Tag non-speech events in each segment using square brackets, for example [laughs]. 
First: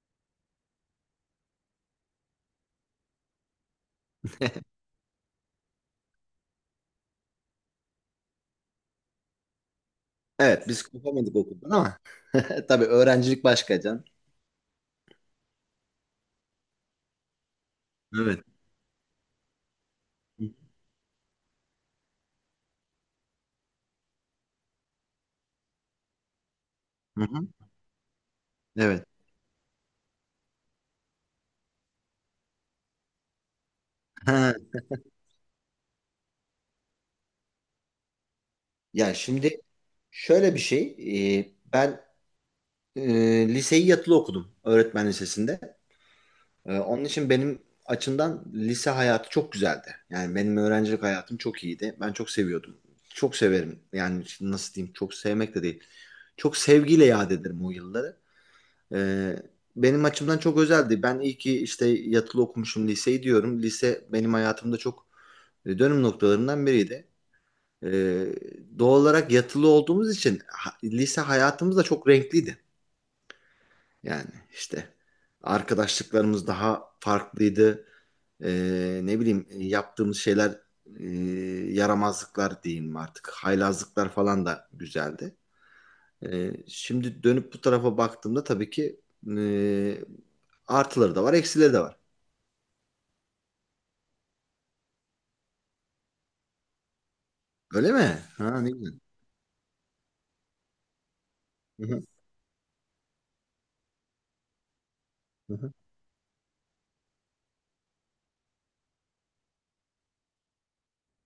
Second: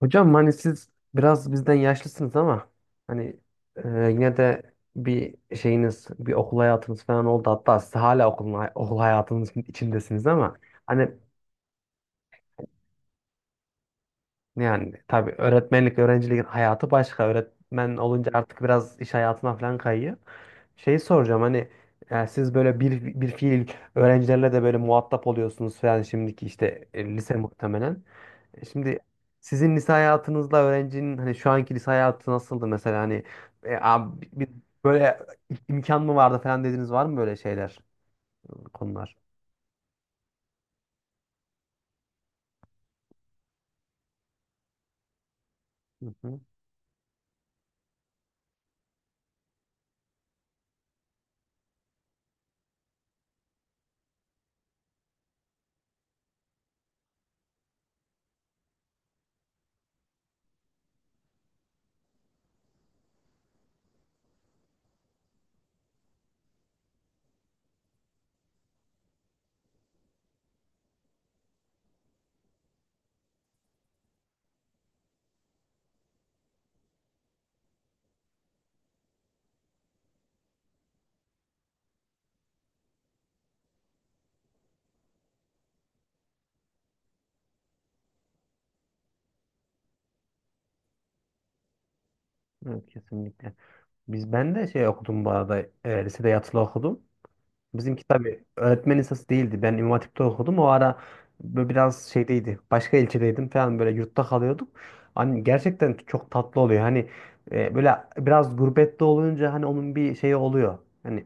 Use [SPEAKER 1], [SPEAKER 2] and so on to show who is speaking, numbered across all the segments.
[SPEAKER 1] Hocam hani siz biraz bizden yaşlısınız ama hani yine de bir şeyiniz, bir okul hayatınız falan oldu. Hatta siz hala okul hayatınız içindesiniz ama
[SPEAKER 2] Evet biz
[SPEAKER 1] hani
[SPEAKER 2] kopamadık okuldan ama [laughs] tabii öğrencilik başka can.
[SPEAKER 1] yani tabii öğretmenlik, öğrencilik hayatı başka. Öğretmen olunca
[SPEAKER 2] Evet.
[SPEAKER 1] artık biraz iş hayatına falan kayıyor.
[SPEAKER 2] Hı hı.
[SPEAKER 1] Şey soracağım hani siz böyle bir fiil öğrencilerle de böyle muhatap oluyorsunuz falan şimdiki işte
[SPEAKER 2] Hı
[SPEAKER 1] lise
[SPEAKER 2] hı.
[SPEAKER 1] muhtemelen. Şimdi
[SPEAKER 2] Evet.
[SPEAKER 1] sizin lise hayatınızla öğrencinin hani şu anki lise hayatı nasıldı mesela hani abi, bir,
[SPEAKER 2] Ha.
[SPEAKER 1] böyle imkan mı vardı falan dediniz var mı böyle şeyler
[SPEAKER 2] Ya
[SPEAKER 1] konular?
[SPEAKER 2] şimdi şöyle bir şey ben e, liseyi yatılı okudum öğretmen lisesinde.
[SPEAKER 1] Hı hı.
[SPEAKER 2] Onun için benim açımdan lise hayatı çok güzeldi. Yani benim öğrencilik hayatım çok iyiydi. Ben çok seviyordum. Çok severim. Yani nasıl diyeyim çok sevmek de değil. Çok sevgiyle yad ederim o yılları. Ee, benim açımdan çok özeldi. Ben iyi ki işte yatılı okumuşum liseyi diyorum. Lise benim hayatımda çok dönüm noktalarından biriydi. Ee, doğal olarak yatılı olduğumuz için lise hayatımız da çok renkliydi. Yani işte arkadaşlıklarımız daha farklıydı. Ne bileyim yaptığımız şeyler e, yaramazlıklar diyeyim artık. Haylazlıklar falan da güzeldi. Şimdi dönüp bu tarafa baktığımda tabii ki e, artıları da var, eksileri de var.
[SPEAKER 1] Evet, kesinlikle. Ben de şey okudum bu arada, lisede yatılı okudum.
[SPEAKER 2] Öyle
[SPEAKER 1] Bizimki
[SPEAKER 2] mi?
[SPEAKER 1] tabii
[SPEAKER 2] Ha, ne güzel.
[SPEAKER 1] öğretmen lisası değildi. Ben İmam Hatip'te okudum. O ara böyle
[SPEAKER 2] Hı hı,
[SPEAKER 1] biraz şeydeydi. Başka ilçedeydim falan böyle yurtta kalıyorduk. Hani
[SPEAKER 2] hı hı,
[SPEAKER 1] gerçekten çok tatlı oluyor. Hani böyle biraz gurbette olunca hani onun bir şeyi oluyor. Hani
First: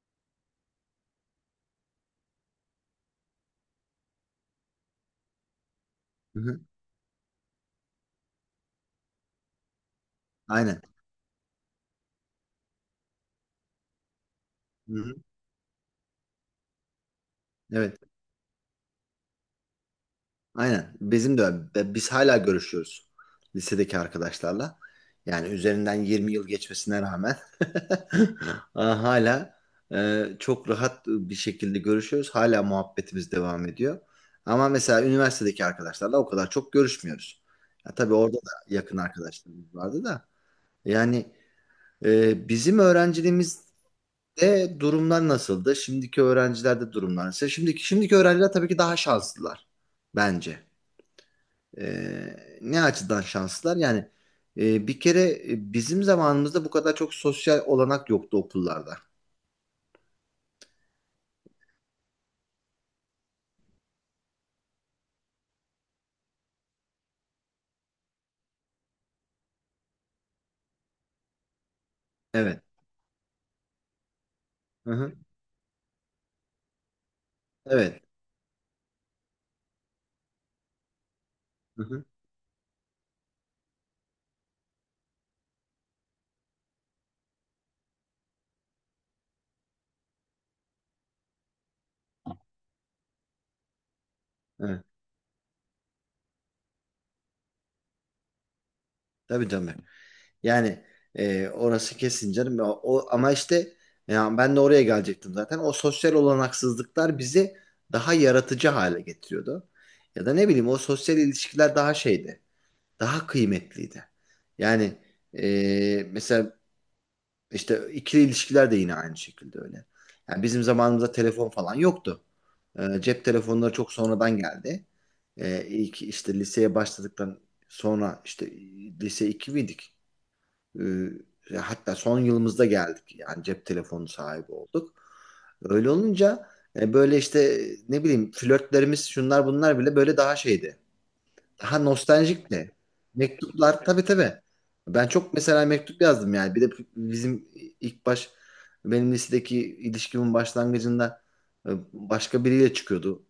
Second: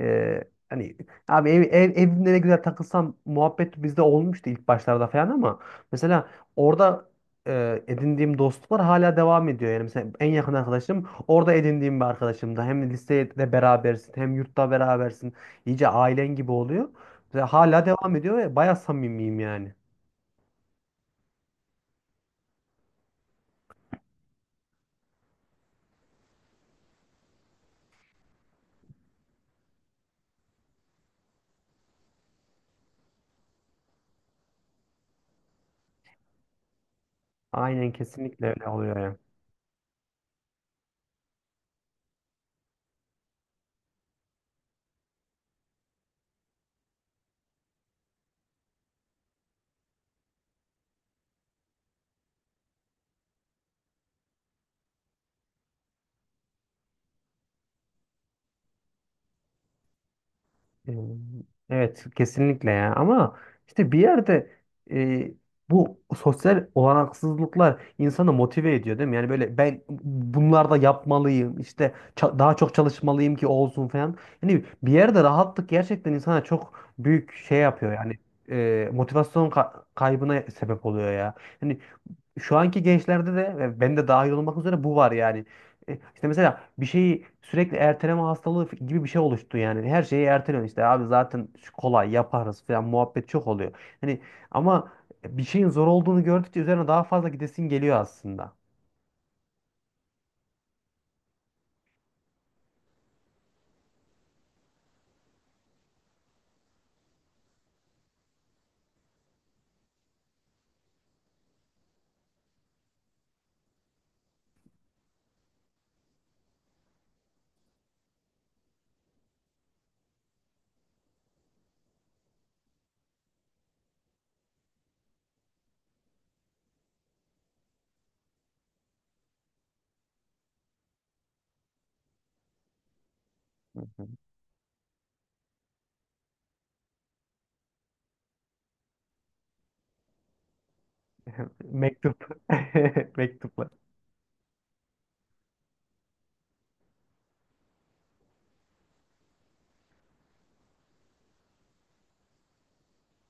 [SPEAKER 1] ee, hani abi evimde ne güzel takılsam muhabbet bizde olmuştu ilk başlarda falan ama mesela
[SPEAKER 2] hı hı.
[SPEAKER 1] orada edindiğim dostluklar hala devam ediyor. Yani mesela en yakın
[SPEAKER 2] Aynen.
[SPEAKER 1] arkadaşım orada edindiğim bir arkadaşım da hem lisede berabersin hem yurtta
[SPEAKER 2] Hı hı.
[SPEAKER 1] berabersin. İyice ailen gibi oluyor. Ve hala
[SPEAKER 2] Evet.
[SPEAKER 1] devam ediyor ve bayağı samimiyim yani.
[SPEAKER 2] Aynen. Bizim de öyle. Biz hala görüşüyoruz lisedeki arkadaşlarla. Yani üzerinden 20 yıl geçmesine rağmen [laughs] hala çok rahat bir şekilde görüşüyoruz. Hala muhabbetimiz devam ediyor. Ama mesela üniversitedeki arkadaşlarla o kadar çok görüşmüyoruz.
[SPEAKER 1] Aynen,
[SPEAKER 2] Ya, tabii orada
[SPEAKER 1] kesinlikle
[SPEAKER 2] da
[SPEAKER 1] öyle oluyor
[SPEAKER 2] yakın
[SPEAKER 1] yani.
[SPEAKER 2] arkadaşlarımız vardı da. Yani bizim öğrenciliğimizde durumlar nasıldı? Şimdiki öğrencilerde durumlar nasıl? Şimdiki öğrenciler tabii ki daha şanslılar bence. Ee, ne açıdan şanslılar? Yani bir kere bizim zamanımızda bu kadar çok sosyal olanak yoktu okullarda.
[SPEAKER 1] Ee, Evet, kesinlikle ya ama işte bir yerde e, bu sosyal olanaksızlıklar insanı motive ediyor değil mi? Yani böyle ben bunlarda yapmalıyım işte daha
[SPEAKER 2] Evet.
[SPEAKER 1] çok çalışmalıyım ki olsun falan. Yani
[SPEAKER 2] Hı
[SPEAKER 1] bir
[SPEAKER 2] hı.
[SPEAKER 1] yerde rahatlık gerçekten insana çok büyük şey yapıyor
[SPEAKER 2] Evet.
[SPEAKER 1] yani, motivasyon kaybına sebep oluyor ya. Yani
[SPEAKER 2] Hı hı.
[SPEAKER 1] şu anki gençlerde de ve ben de dahil olmak üzere bu var yani. İşte mesela bir şeyi sürekli erteleme hastalığı gibi bir şey oluştu yani. Her şeyi erteliyorsun işte abi zaten şu kolay yaparız falan muhabbet çok oluyor. Hani
[SPEAKER 2] Evet.
[SPEAKER 1] ama bir şeyin zor olduğunu gördükçe üzerine daha fazla gidesin geliyor aslında.
[SPEAKER 2] Tabii tabii. Yani orası kesin canım. Ama işte ya ben de oraya gelecektim zaten. O sosyal olanaksızlıklar bizi daha yaratıcı hale getiriyordu. Ya da ne bileyim o sosyal ilişkiler daha şeydi. Daha kıymetliydi. Yani mesela İşte ikili ilişkiler de yine aynı şekilde öyle. Yani bizim zamanımızda telefon falan yoktu. Cep telefonları çok sonradan geldi. İlk işte liseye başladıktan sonra işte lise 2 miydik? Hatta son yılımızda geldik. Yani cep
[SPEAKER 1] [laughs] Hı
[SPEAKER 2] telefonu
[SPEAKER 1] hı.
[SPEAKER 2] sahibi olduk. Öyle olunca böyle işte ne bileyim flörtlerimiz şunlar bunlar bile böyle daha şeydi ha
[SPEAKER 1] Mektup.
[SPEAKER 2] nostaljik de.
[SPEAKER 1] [laughs] Mektuplar.
[SPEAKER 2] Mektuplar tabii tabii. Ben çok mesela mektup yazdım yani. Bir de bizim ilk baş benim lisedeki ilişkimin başlangıcında başka biriyle çıkıyordu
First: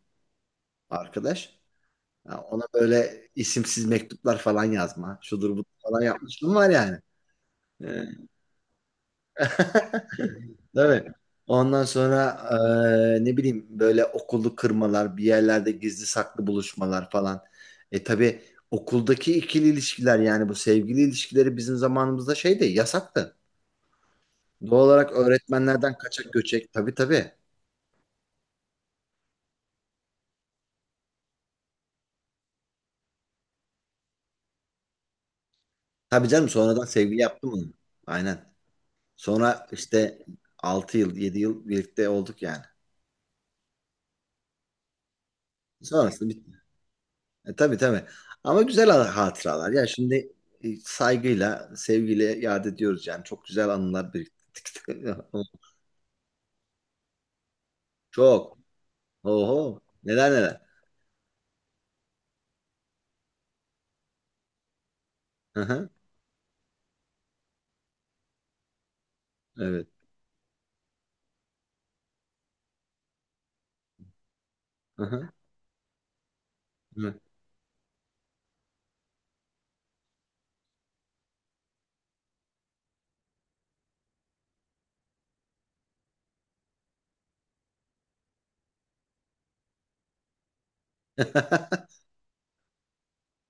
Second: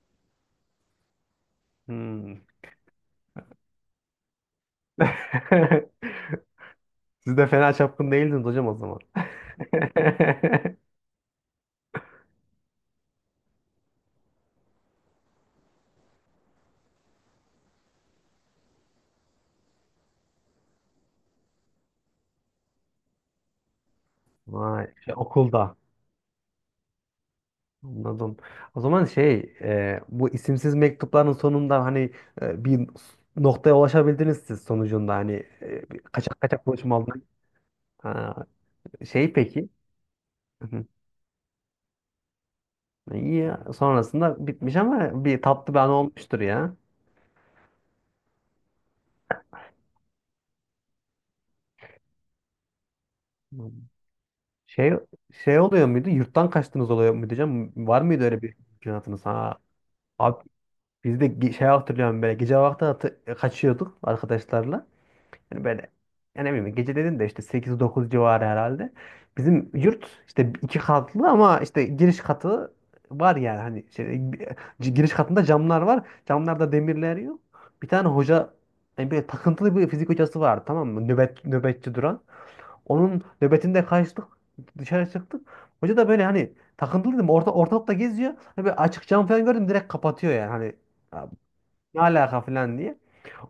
[SPEAKER 2] arkadaş. Ha,
[SPEAKER 1] Hmm.
[SPEAKER 2] ona böyle isimsiz mektuplar falan yazma. Şudur bu falan
[SPEAKER 1] [laughs]
[SPEAKER 2] yapmışlığım var yani.
[SPEAKER 1] Siz de fena çapkın değildiniz hocam o zaman. [laughs]
[SPEAKER 2] Değil mi? Ondan sonra ne bileyim böyle okullu kırmalar, bir yerlerde gizli saklı buluşmalar falan. Tabii okuldaki ikili ilişkiler yani bu sevgili ilişkileri bizim zamanımızda şeydi, yasaktı.
[SPEAKER 1] Vay.
[SPEAKER 2] Doğal olarak
[SPEAKER 1] Şey, okulda.
[SPEAKER 2] öğretmenlerden kaçak göçek. Tabii tabii.
[SPEAKER 1] Anladım. O zaman şey, bu isimsiz mektupların sonunda hani bir noktaya ulaşabildiniz siz sonucunda hani bir
[SPEAKER 2] Tabii
[SPEAKER 1] kaçak
[SPEAKER 2] canım
[SPEAKER 1] kaçak
[SPEAKER 2] sonradan
[SPEAKER 1] buluşma oldu.
[SPEAKER 2] sevgili yaptım onu.
[SPEAKER 1] Ha,
[SPEAKER 2] Aynen.
[SPEAKER 1] şey
[SPEAKER 2] Sonra
[SPEAKER 1] peki.
[SPEAKER 2] işte
[SPEAKER 1] Hı hı.
[SPEAKER 2] 6 yıl, 7 yıl birlikte olduk yani.
[SPEAKER 1] İyi ya. Sonrasında bitmiş ama bir tatlı bir anı
[SPEAKER 2] Sonrasında
[SPEAKER 1] olmuştur
[SPEAKER 2] bir
[SPEAKER 1] ya.
[SPEAKER 2] Tabii tabii. Ama güzel hatıralar. Ya şimdi saygıyla, sevgiyle yad ediyoruz yani. Çok
[SPEAKER 1] Hı.
[SPEAKER 2] güzel anılar
[SPEAKER 1] Şey
[SPEAKER 2] biriktirdik. [laughs]
[SPEAKER 1] şey oluyor muydu? Yurttan kaçtınız oluyor muydu canım? Var mıydı öyle bir
[SPEAKER 2] Çok.
[SPEAKER 1] mümkünatınız? Ha,
[SPEAKER 2] Oho. Neler
[SPEAKER 1] abi
[SPEAKER 2] neler.
[SPEAKER 1] biz de şey hatırlıyorum, böyle gece vakti kaçıyorduk arkadaşlarla. Yani
[SPEAKER 2] Hı.
[SPEAKER 1] böyle yani ne bileyim gece dedin de işte 8-9 civarı herhalde. Bizim
[SPEAKER 2] Evet.
[SPEAKER 1] yurt işte 2 katlı ama işte giriş katı var yani hani şey, giriş
[SPEAKER 2] Hı-hı.
[SPEAKER 1] katında camlar var. Camlarda demirler
[SPEAKER 2] Evet.
[SPEAKER 1] yok. Bir tane hoca yani böyle takıntılı bir fizik hocası vardı, tamam mı? Nöbetçi duran. Onun nöbetinde kaçtık, dışarı çıktık. Hoca da böyle hani takıntılı dedim, ortalıkta geziyor. Hani böyle açık cam falan gördüm direkt kapatıyor yani hani, "Ya
[SPEAKER 2] [laughs]
[SPEAKER 1] ne alaka" falan diye.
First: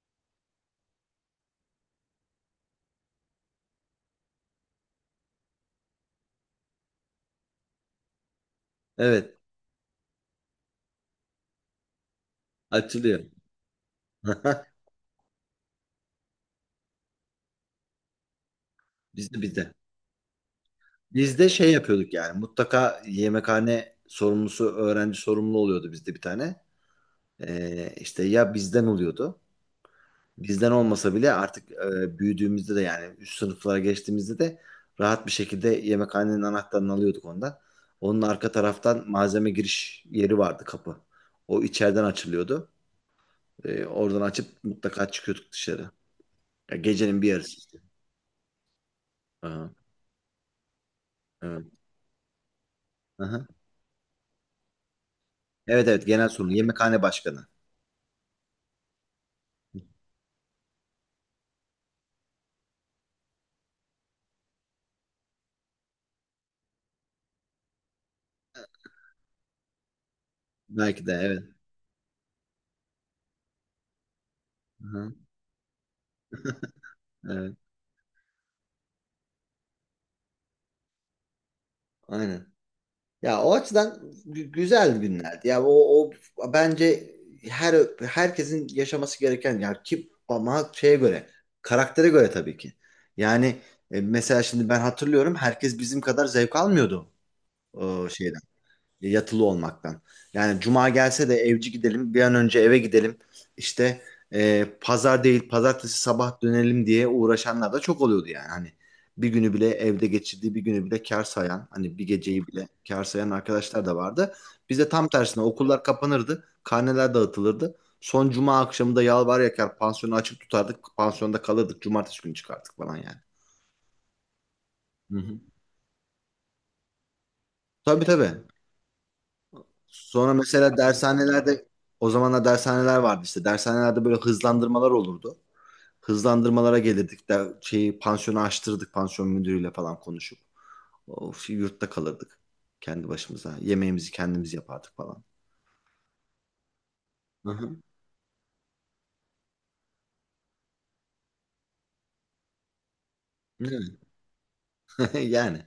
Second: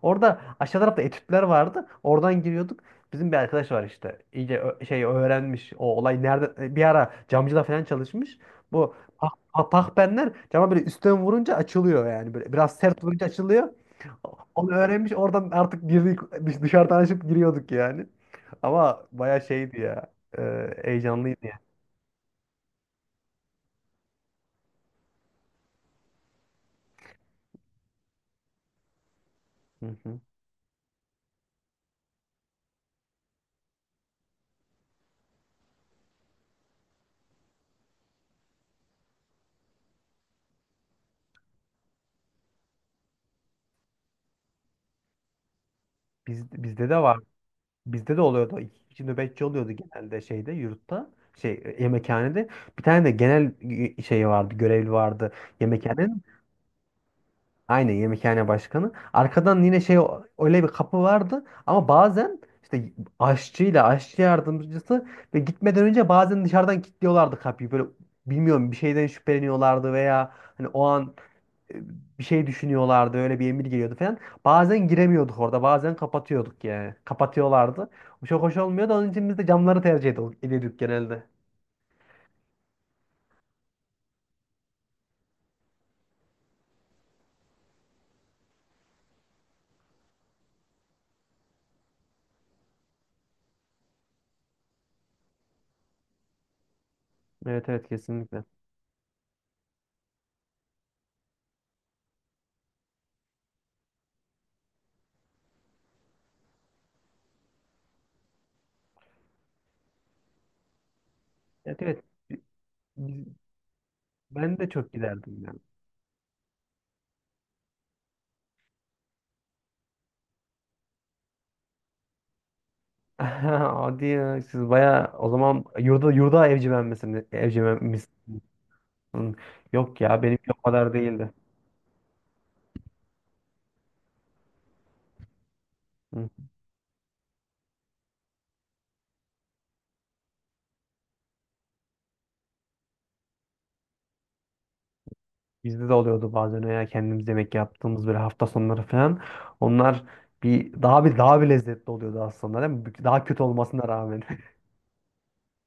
[SPEAKER 1] Orada aşağı tarafta etütler vardı. Oradan giriyorduk. Bizim bir arkadaş var işte. İyice şey öğrenmiş. O olay nerede, bir ara camcıda falan çalışmış. Bu
[SPEAKER 2] Evet.
[SPEAKER 1] pahpenler cama böyle üstten vurunca açılıyor yani. Böyle biraz sert
[SPEAKER 2] Açılıyor.
[SPEAKER 1] vurunca açılıyor. Onu öğrenmiş. Oradan artık girdik, dışarıdan açıp giriyorduk yani. Ama baya
[SPEAKER 2] Bizde bizde. Biz de
[SPEAKER 1] şeydi ya. E,
[SPEAKER 2] Biz
[SPEAKER 1] heyecanlıydı
[SPEAKER 2] de
[SPEAKER 1] ya.
[SPEAKER 2] şey yapıyorduk yani. Mutlaka yemekhane sorumlusu, öğrenci sorumlu oluyordu bizde bir tane. İşte ya bizden oluyordu.
[SPEAKER 1] Hı hı.
[SPEAKER 2] Bizden olmasa bile artık büyüdüğümüzde de yani üst sınıflara geçtiğimizde de rahat bir şekilde yemekhanenin anahtarını alıyorduk ondan. Onun arka taraftan malzeme giriş yeri vardı kapı. O içeriden açılıyordu. Oradan açıp mutlaka çıkıyorduk dışarı.
[SPEAKER 1] Biz,
[SPEAKER 2] Ya
[SPEAKER 1] bizde de var.
[SPEAKER 2] gecenin bir yarısı işte.
[SPEAKER 1] Bizde de oluyordu. İki kişi nöbetçi
[SPEAKER 2] Aha,
[SPEAKER 1] oluyordu genelde şeyde, yurtta. Şey
[SPEAKER 2] evet.
[SPEAKER 1] yemekhanede. Bir tane de
[SPEAKER 2] Aha.
[SPEAKER 1] genel şeyi vardı. Görevli vardı.
[SPEAKER 2] Evet evet
[SPEAKER 1] Yemekhanenin.
[SPEAKER 2] genel sorun. Yemekhane başkanı.
[SPEAKER 1] Aynen, yemekhane başkanı. Arkadan yine şey öyle bir kapı vardı. Ama bazen işte aşçıyla aşçı yardımcısı ve gitmeden önce bazen dışarıdan kilitliyorlardı kapıyı. Böyle bilmiyorum, bir şeyden şüpheleniyorlardı veya hani o
[SPEAKER 2] Belki de
[SPEAKER 1] an
[SPEAKER 2] evet.
[SPEAKER 1] bir şey düşünüyorlardı. Öyle bir emir geliyordu falan. Bazen
[SPEAKER 2] Aha,
[SPEAKER 1] giremiyorduk orada. Bazen kapatıyorduk yani.
[SPEAKER 2] evet.
[SPEAKER 1] Kapatıyorlardı. Bu çok hoş olmuyordu. Onun için biz de camları tercih ediyorduk genelde.
[SPEAKER 2] Aynen. Ya o açıdan güzel günlerdi. Ya o bence her herkesin yaşaması gereken ya ki ama şeye göre, karaktere göre tabii ki. Yani mesela şimdi ben hatırlıyorum herkes bizim kadar zevk almıyordu
[SPEAKER 1] Evet, evet,
[SPEAKER 2] o şeyden
[SPEAKER 1] kesinlikle.
[SPEAKER 2] yatılı olmaktan. Yani cuma gelse de evci gidelim, bir an önce eve gidelim. İşte pazar değil, pazartesi sabah dönelim diye uğraşanlar da çok oluyordu yani. Hani bir günü bile evde geçirdiği bir günü bile kâr sayan,
[SPEAKER 1] Evet,
[SPEAKER 2] hani
[SPEAKER 1] evet.
[SPEAKER 2] bir geceyi bile kâr
[SPEAKER 1] Biz-
[SPEAKER 2] sayan arkadaşlar da vardı.
[SPEAKER 1] Ben de
[SPEAKER 2] Bizde
[SPEAKER 1] çok
[SPEAKER 2] tam
[SPEAKER 1] giderdim
[SPEAKER 2] tersine
[SPEAKER 1] yani.
[SPEAKER 2] okullar kapanırdı, karneler dağıtılırdı. Son cuma akşamı da yalvar yakar pansiyonu açık tutardık, pansiyonda kalırdık, cumartesi günü çıkardık falan yani.
[SPEAKER 1] [laughs] Hadi ya, siz baya
[SPEAKER 2] Hı
[SPEAKER 1] o
[SPEAKER 2] hı.
[SPEAKER 1] zaman yurda evcimen misiniz? Evcimen
[SPEAKER 2] Tabii
[SPEAKER 1] mis-
[SPEAKER 2] tabii.
[SPEAKER 1] Hı. Yok ya,
[SPEAKER 2] Sonra
[SPEAKER 1] benimki o
[SPEAKER 2] mesela
[SPEAKER 1] kadar değildi.
[SPEAKER 2] dershanelerde o zamanlar dershaneler vardı işte. Dershanelerde böyle hızlandırmalar olurdu.
[SPEAKER 1] Hı.
[SPEAKER 2] Hızlandırmalara gelirdik de şeyi pansiyonu açtırdık pansiyon müdürüyle falan konuşup. Of, yurtta kalırdık kendi başımıza. Yemeğimizi kendimiz yapardık falan.
[SPEAKER 1] Bizde de oluyordu bazen ya, kendimiz
[SPEAKER 2] Hı
[SPEAKER 1] yemek
[SPEAKER 2] hı.
[SPEAKER 1] yaptığımız böyle hafta sonları falan. Onlar bir lezzetli oluyordu aslında değil mi? Daha kötü olmasına rağmen.
[SPEAKER 2] [laughs] Yani.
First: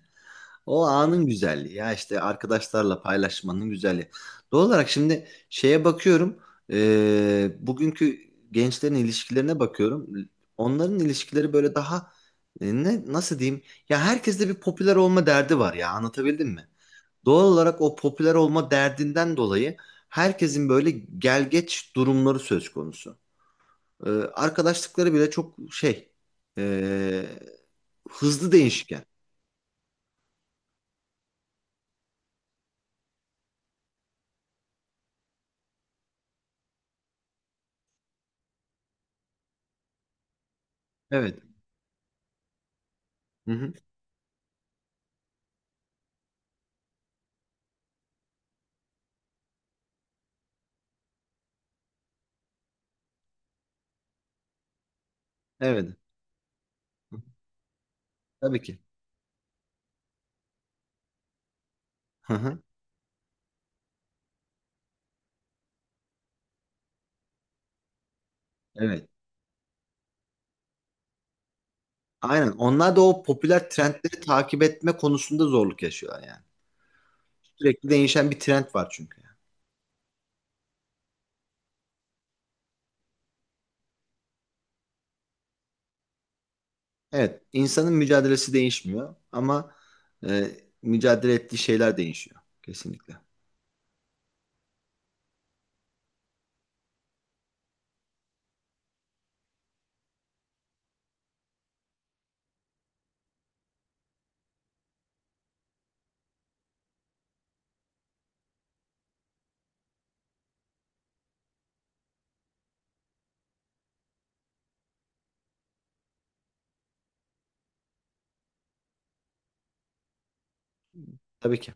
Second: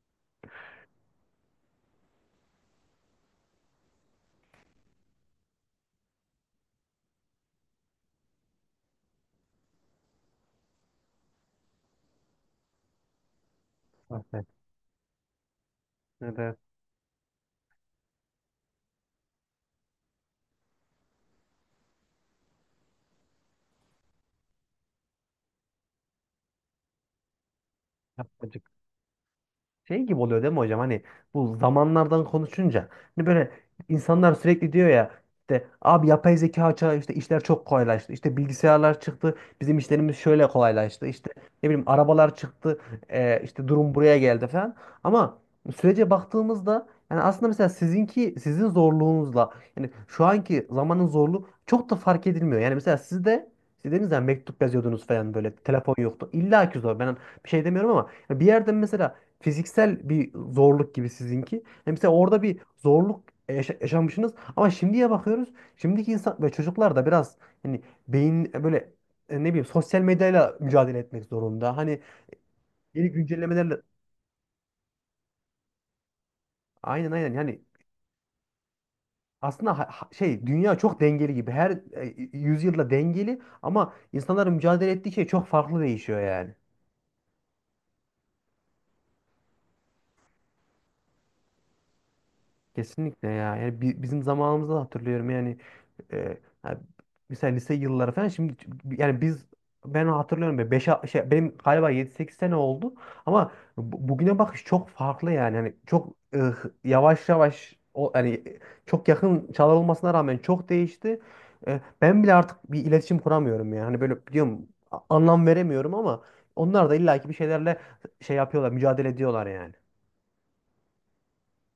[SPEAKER 2] O anın güzelliği ya işte arkadaşlarla paylaşmanın güzelliği. Doğal olarak şimdi şeye bakıyorum bugünkü gençlerin ilişkilerine bakıyorum. Onların ilişkileri böyle daha ne nasıl diyeyim ya
[SPEAKER 1] [laughs]
[SPEAKER 2] herkeste bir popüler olma derdi var ya anlatabildim
[SPEAKER 1] Evet.
[SPEAKER 2] mi? Doğal olarak o popüler olma derdinden dolayı herkesin böyle gelgeç durumları söz konusu. Arkadaşlıkları bile çok şey e, hızlı
[SPEAKER 1] Evet.
[SPEAKER 2] değişken.
[SPEAKER 1] Şey gibi oluyor değil mi hocam? Hani bu zamanlardan konuşunca hani böyle insanlar sürekli diyor ya, işte abi yapay zeka çağı, işte işler çok kolaylaştı. İşte bilgisayarlar çıktı. Bizim işlerimiz şöyle kolaylaştı. İşte
[SPEAKER 2] Evet.
[SPEAKER 1] ne bileyim arabalar çıktı. E,
[SPEAKER 2] Hı
[SPEAKER 1] işte
[SPEAKER 2] hı.
[SPEAKER 1] durum buraya geldi falan. Ama sürece baktığımızda yani aslında mesela sizinki, sizin zorluğunuzla yani şu anki zamanın zorluğu çok da fark edilmiyor. Yani mesela siz dediniz ya mektup yazıyordunuz falan, böyle telefon
[SPEAKER 2] Evet.
[SPEAKER 1] yoktu. İlla ki zor. Ben bir şey demiyorum ama bir
[SPEAKER 2] Tabii
[SPEAKER 1] yerden
[SPEAKER 2] ki.
[SPEAKER 1] mesela fiziksel bir zorluk gibi sizinki. Yani mesela
[SPEAKER 2] Hı
[SPEAKER 1] orada bir
[SPEAKER 2] hı.
[SPEAKER 1] zorluk yaşamışsınız ama şimdiye bakıyoruz. Şimdiki insan ve çocuklar da biraz hani beyin böyle
[SPEAKER 2] Evet.
[SPEAKER 1] ne bileyim sosyal medyayla mücadele etmek zorunda. Hani
[SPEAKER 2] Aynen. Onlar da
[SPEAKER 1] yeni
[SPEAKER 2] o popüler
[SPEAKER 1] güncellemelerle,
[SPEAKER 2] trendleri takip etme konusunda zorluk yaşıyorlar yani.
[SPEAKER 1] aynen aynen yani
[SPEAKER 2] Sürekli değişen bir trend var çünkü, yani.
[SPEAKER 1] aslında şey dünya çok dengeli gibi. Her yüzyılda dengeli ama insanların mücadele ettiği şey çok farklı değişiyor yani.
[SPEAKER 2] Evet. insanın mücadelesi değişmiyor ama e, mücadele ettiği şeyler değişiyor. Kesinlikle.
[SPEAKER 1] Kesinlikle ya. Yani bizim zamanımızda da hatırlıyorum yani, e, ha, mesela lise yılları falan şimdi yani ben hatırlıyorum, beş şey benim galiba 7-8 sene oldu ama bugüne bakış çok farklı yani. Hani çok yavaş yavaş o hani çok yakın çalınmasına rağmen çok değişti. Ben bile artık bir iletişim kuramıyorum yani. Hani böyle diyorum, anlam veremiyorum ama onlar da illaki bir şeylerle şey yapıyorlar, mücadele ediyorlar yani.
[SPEAKER 2] Tabii ki.